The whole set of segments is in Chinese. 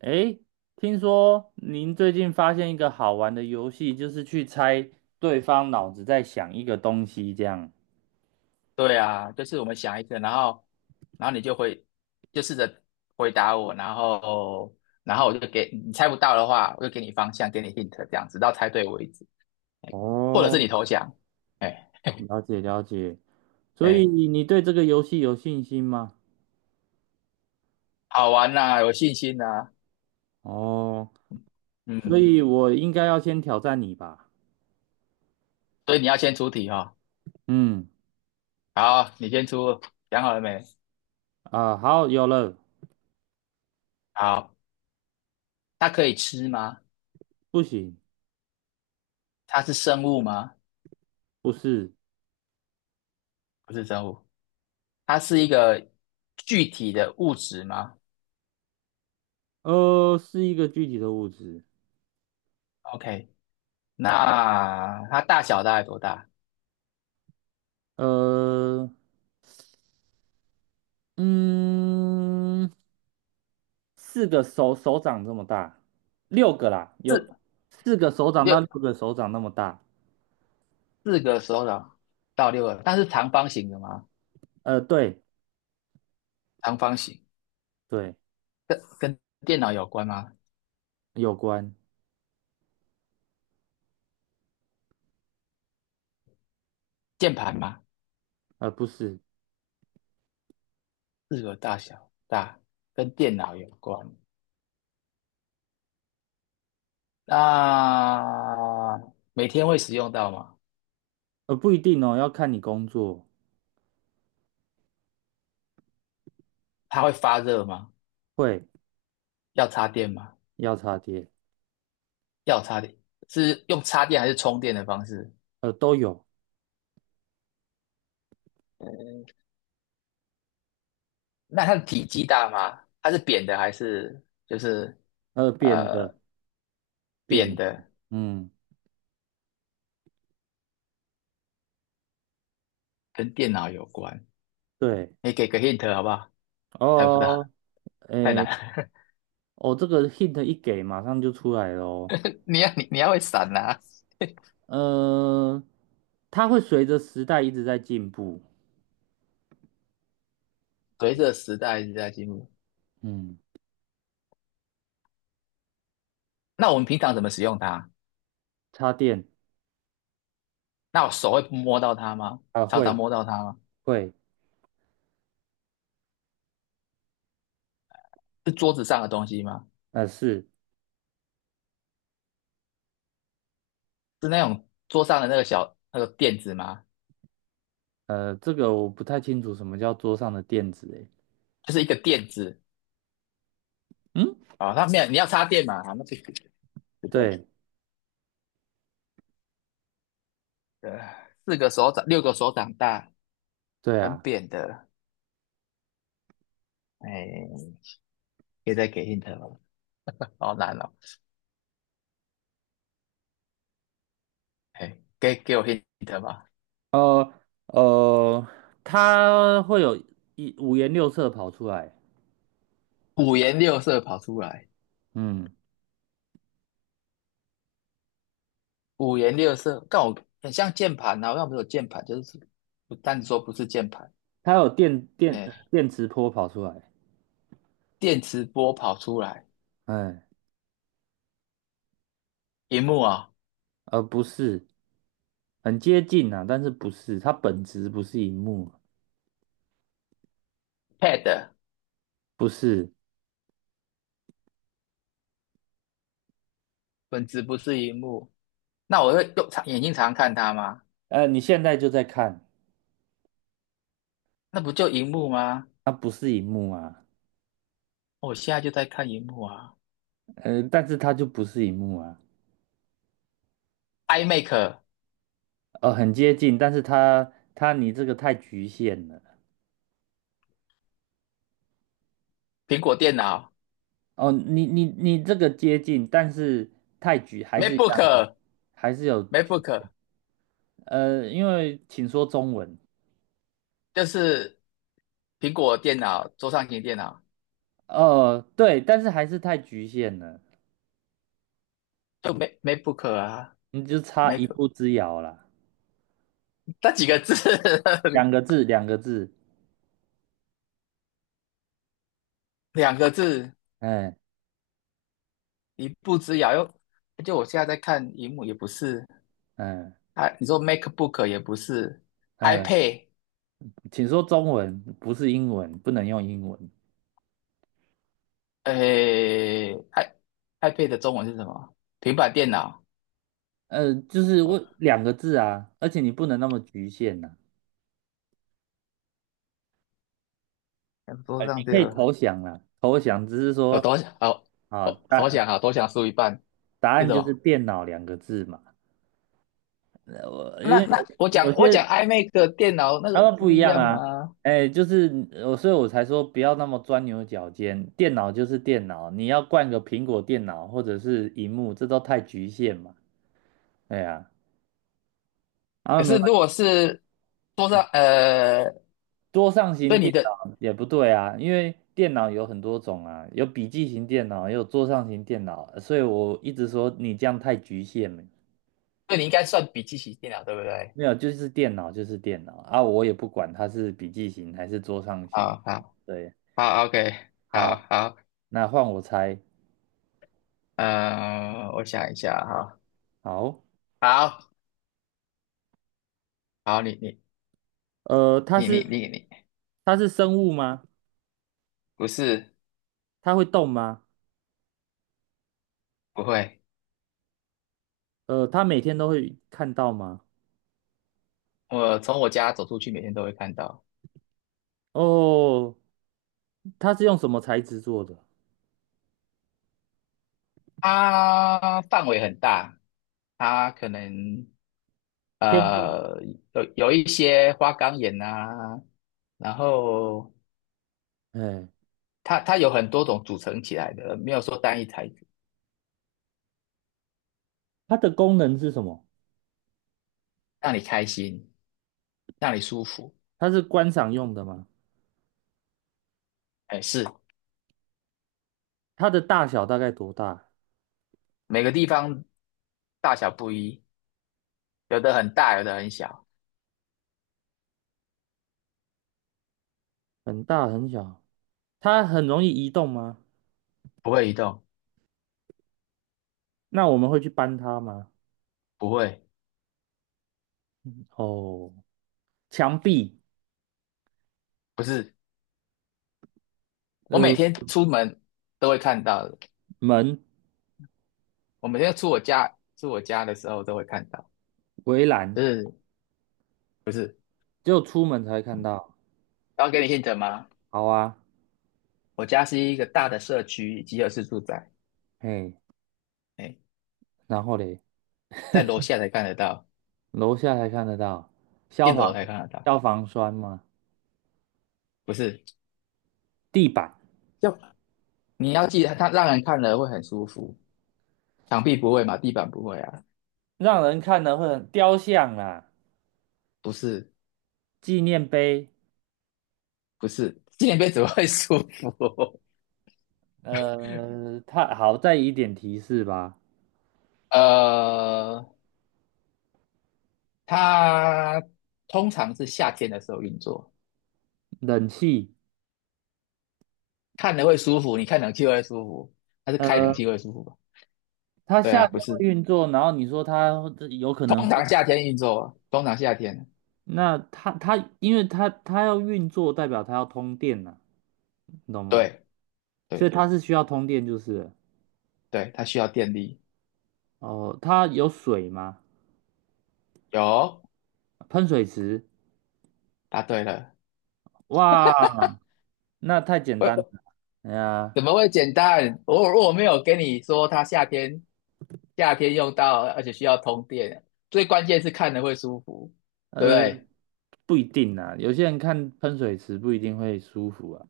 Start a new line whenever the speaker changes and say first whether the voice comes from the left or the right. right: 诶，听说您最近发现一个好玩的游戏，就是去猜对方脑子在想一个东西，这样。
left: 对啊，就是我们想一个，然后你就回，就试着回答我，然后我就给你猜不到的话，我就给你方向，给你 hint，这样子到猜对为止，哎，或者是
right: 哦，
left: 你投降，哎
right: 了解了解。所以
left: 哎，
right: 你对这个游戏有信心吗？
left: 好玩呐、有信心呐、
right: 哦，所
left: 嗯，
right: 以我应该要先挑战你吧。
left: 所以你要先出题哈、
right: 嗯，
left: 哦，好，你先出，想好了没？
right: 啊，好，有了。
left: 好，它可以吃吗？
right: 不行，
left: 它是生物吗？
right: 不是，
left: 不是生物，它是一个具体的物质吗
right: 是一个具体的物质。
left: ？OK，那它大小大概多大？
right: 呃，嗯。四个手掌这么大，六个啦，有四个手掌到六
left: 六
right: 个手掌那么大。
left: 四个手掌到六个，但是长方形的吗？
right: 对
left: 长方形
right: 对，
left: 跟电脑有关吗？
right: 有关，
left: 键盘吗？
right: 不是，
left: 四个大小大跟电脑有关。那每天会使用到吗？
right: 不一定哦，要看你工作，
left: 它会发热吗？
right: 会，
left: 要插电吗？
right: 要插电，
left: 要插电，是用插电还是充电的方式？
right: 都有，
left: 那它的体积大吗？它是扁的还是就是
right: 呃，扁
left: 呃
right: 的扁
left: 扁
right: 的，
left: 的？
right: 嗯，
left: 跟电脑有关，
right: 对。
left: 你给个 hint 好不好？猜不到，
right: 哦，
left: 太难
right: 诶，
left: 了。
right: 哦，这个 hint 一给，马上就出来了哦。
left: 你要会闪呐、
right: 呃，它会随着时代一直在进步。
left: 随着时代一直在进步，
right: 嗯，
left: 那我们平常怎么使用它？
right: 插电
left: 那我手会摸到它吗？
right: 啊，
left: 常
right: 会
left: 常摸到它吗？
right: 会，
left: 是桌子上的东西吗？
right: 是。
left: 是那种桌上的那个小垫子吗？
right: 这个我不太清楚什么叫桌上的垫子诶。
left: 就是一个垫子
right: 嗯，
left: 啊，它没有你要插电嘛？啊，那就不对，
right: 对
left: 呃，四个手掌六个手掌大，
right: 对
left: 很
right: 啊，
left: 扁的，哎，可以再给 hint 吗？好难哦，哎，给我 hint 吧，
right: 呃呃，它会有五颜六色跑出来。
left: 五颜六色跑出来。
right: 嗯，
left: 五颜六色，但我很像键盘啊，好像没有键盘，就是不但说不是键盘，
right: 它有
left: 哎，
right: 电磁波跑出来。
left: 电磁波跑出来，
right: 哎，
left: 荧幕啊
right: 不是，很接近啊，但是不是它本质不是荧幕啊。
left: ，pad，
right: 不是，
left: 本子不是荧幕，那我会用长眼睛常常看它吗？
right: 你现在就在看。
left: 那不就荧幕吗？
right: 它不是荧幕啊。
left: 我现在就在看荧幕啊
right: 但是它就不是荧幕啊。
left: ，iMac，
right: 很接近，但是它你这个太局限了。
left: 苹果电脑
right: 哦，你这个接近，但是太局还是一样的，
left: ，MacBook
right: 还是有局。因为请说中文。
left: 就是苹果电脑，桌上型电脑，
right: 哦，对，但是还是太局限了。
left: 就 Mac MacBook 啊
right: 你就差
left: ，Mac
right: 一步之遥了，
left: 那几个字，
right: 两个字，两个字。
left: 两个字。
right: 嗯
left: 一步之遥又，就我现在在看荧幕也不是，
right: 嗯
left: 啊，你说 MacBook 也不是
right: 嗯，
left: ，iPad，
right: 请说中文，不是英文，不能用英文。
left: 诶，iPad 的中文是什么？平板电脑，
right: 就是我
left: 哦
right: 两个字啊，而且你不能那么局限呐、
left: 桌上
right: 你
left: 这
right: 可以
left: 个，
right: 投降啦，投降只是
left: 我
right: 说
left: 多想，哦，
right: 啊。
left: 我多想哈，多想输一半
right: 答
left: 是
right: 案
left: 什
right: 就是
left: 么？
right: 电脑两个字嘛。我因
left: 那
right: 为
left: 那我
right: 有
left: 讲
right: 有
left: 我讲
right: 些
left: iMac 的电脑那
right: 他
left: 个不
right: 们不
left: 是
right: 一
left: 一
right: 样
left: 样
right: 啊。
left: 吗？
right: 哎，就是我，所以我才说不要那么钻牛角尖。电脑就是电脑，你要灌个苹果电脑或者是荧幕，这都太局限嘛。对啊，然后
left: 可
right: 没
left: 是
right: 关
left: 如
right: 系。
left: 果是桌上，
right: 桌上
left: 所
right: 型
left: 以你
right: 电
left: 的，
right: 脑也不对啊，因为电脑有很多种啊，有笔记型电脑，也有桌上型电脑，所以我一直说你这样太局限了。
left: 所以你应该算笔记型电脑对不对？
right: 没有，就是电脑就是电脑啊，我也不管它是笔记型还是桌上型。
left: 好好
right: 对，
left: 好，OK，好
right: 好，
left: 好。
right: 那换我猜。
left: 我想一下哈，
right: 好，
left: 好好，你你
right: 呃，它
left: 你你
right: 是
left: 你你，
right: 它是生物吗？
left: 不是
right: 它会动吗？
left: 不会，
right: 它每天都会看到吗？
left: 我从我家走出去，每天都会看到。
right: 哦，它是用什么材质做的？
left: 它范围很大，它可能
right: 天空。
left: 呃有一些花岗岩啊，然后
right: 哎，
left: 它有很多种组成起来的，没有说单一材质，
right: 它的功能是什么？
left: 让你开心，让你舒服。
right: 它是观赏用的吗？
left: 哎，是
right: 它的大小大概多大？
left: 每个地方大小不一，有的很大，有的很小，
right: 很大很小。它很容易移动吗？
left: 不会移动，
right: 那我们会去搬它吗？
left: 不会，
right: 哦，墙壁，
left: 不是。我每
right: 嗯，
left: 天出门都会看到的，
right: 门，
left: 我每天出我家的时候都会看到，
right: 围栏，
left: 就是不是？
right: 只有出门才会看到。
left: 然后给你 hint 吗？
right: 好啊，
left: 我家是一个大的社区集合式住宅，
right: 嘿，
left: 哎，
right: 然后嘞？
left: 在楼下才看得到，
right: 楼下才看得到，
left: 一
right: 消
left: 楼
right: 防
left: 才看得到，
right: 消防栓吗？
left: 不是？
right: 地板
left: 就你要记得，它让人看了会很舒服，墙壁不会嘛，地板不会啊，
right: 让人看了会很雕像啊，
left: 不是
right: 纪念碑。
left: 不是，纪念碑怎么会 舒服？
right: 它好再一点提示吧。
left: 呃，它通常是夏天的时候运作。
right: 冷气。
left: 看了会舒服，你看冷气会舒服，它是开冷
right: 呃，
left: 气会舒服吧？
right: 它
left: 对
right: 夏
left: 啊，
right: 天
left: 不是，
right: 会运作，然后你说它这有可能
left: 通
right: 是
left: 常夏天运作啊，通常夏天，
right: 那它因为它要运作，代表它要通电呐。你懂吗？
left: 对
right: 所以
left: 对
right: 它是需要通电，就是了。
left: 对，它需要电力。
right: 哦，它有水吗？
left: 有，
right: 喷水池。
left: 答对了。
right: 哇，那太简单了，
left: 会
right: 哎呀。
left: 怎么会简单？我没有跟你说它夏天用到，而且需要通电，最关键是看了会舒服，对不
right: 呃，
left: 对？
right: 不一定啦，有些人看喷水池不一定会舒服啊。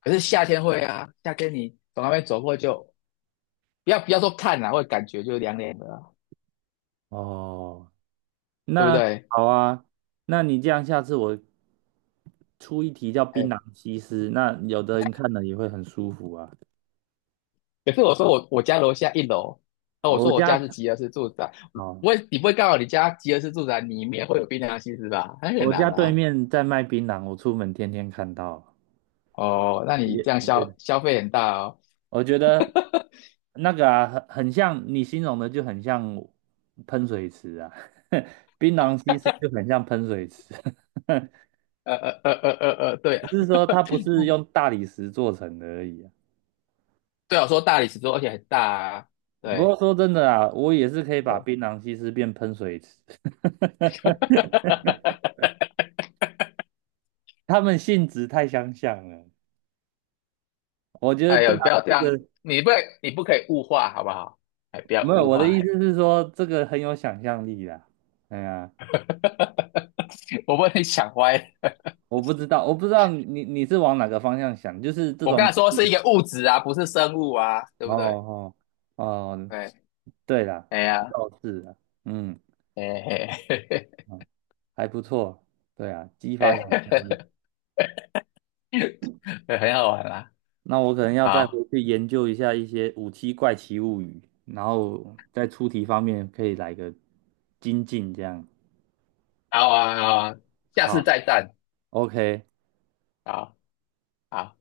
left: 可是夏天会啊，夏天你从那边走过就不要说看啊，会感觉就凉凉的啊，
right: 哦，
left: 对不
right: 那
left: 对？
right: 好啊，那你这样下次我出一题叫槟
left: 哎
right: 榔西施，那有的人看了也会很舒服啊。
left: 可是我说我家楼下一楼，那我
right: 我
left: 说我家
right: 家
left: 是吉合式住宅，
right: 哦，
left: 你不会告诉我你家吉合式住宅里面会有冰凉西施吧？那很
right: 我家
left: 难
right: 对
left: 啊。
right: 面在卖槟榔，我出门天天看到。
left: 哦，那
right: 也
left: 你
right: 也
left: 这样消费很大哦。
right: 我觉得那个啊，很像你形容的，就很像喷水池啊。槟榔西施就很像喷水池。
left: 对
right: 只是说它不是用大理石做成的而已啊。
left: 对啊，我说大理石桌，而且很大啊。
right: 不过
left: 对，
right: 说真的啊，我也是可以把槟榔西施变喷水池。他们性质太相像了。我觉
left: 哎
right: 得
left: 哎
right: 对
left: 呦，
right: 啊，
left: 不要这
right: 这
left: 样，
right: 个
left: 你不你不可以物化好不好？哎，不要
right: 没有
left: 物
right: 我的
left: 化，
right: 意
left: 哎
right: 思是说，这个很有想象力啦。哎呀，
left: 我被你想歪了。
right: 我不知道，我不知道你是往哪个方向想。就是这
left: 我刚
right: 种
left: 才说是一个物质啊，不是生物啊，对
right: 哦
left: 不对？
right: 哦哦，哦
left: 对，
right: 对啦，
left: 哎呀。
right: 倒是啊。嗯，
left: 哎嘿嘿嘿嘿，
right: 嗯还不错。对啊，激
left: 哎，
right: 发想
left: 很好玩啦。
right: 那我可能要再回
left: 好，
right: 去研究一下一些《五七怪奇物语》。然后在出题方面可以来个精进，这样。
left: 好啊，好啊，下次
right: 好
left: 再战。
right: ，OK，
left: 好，好。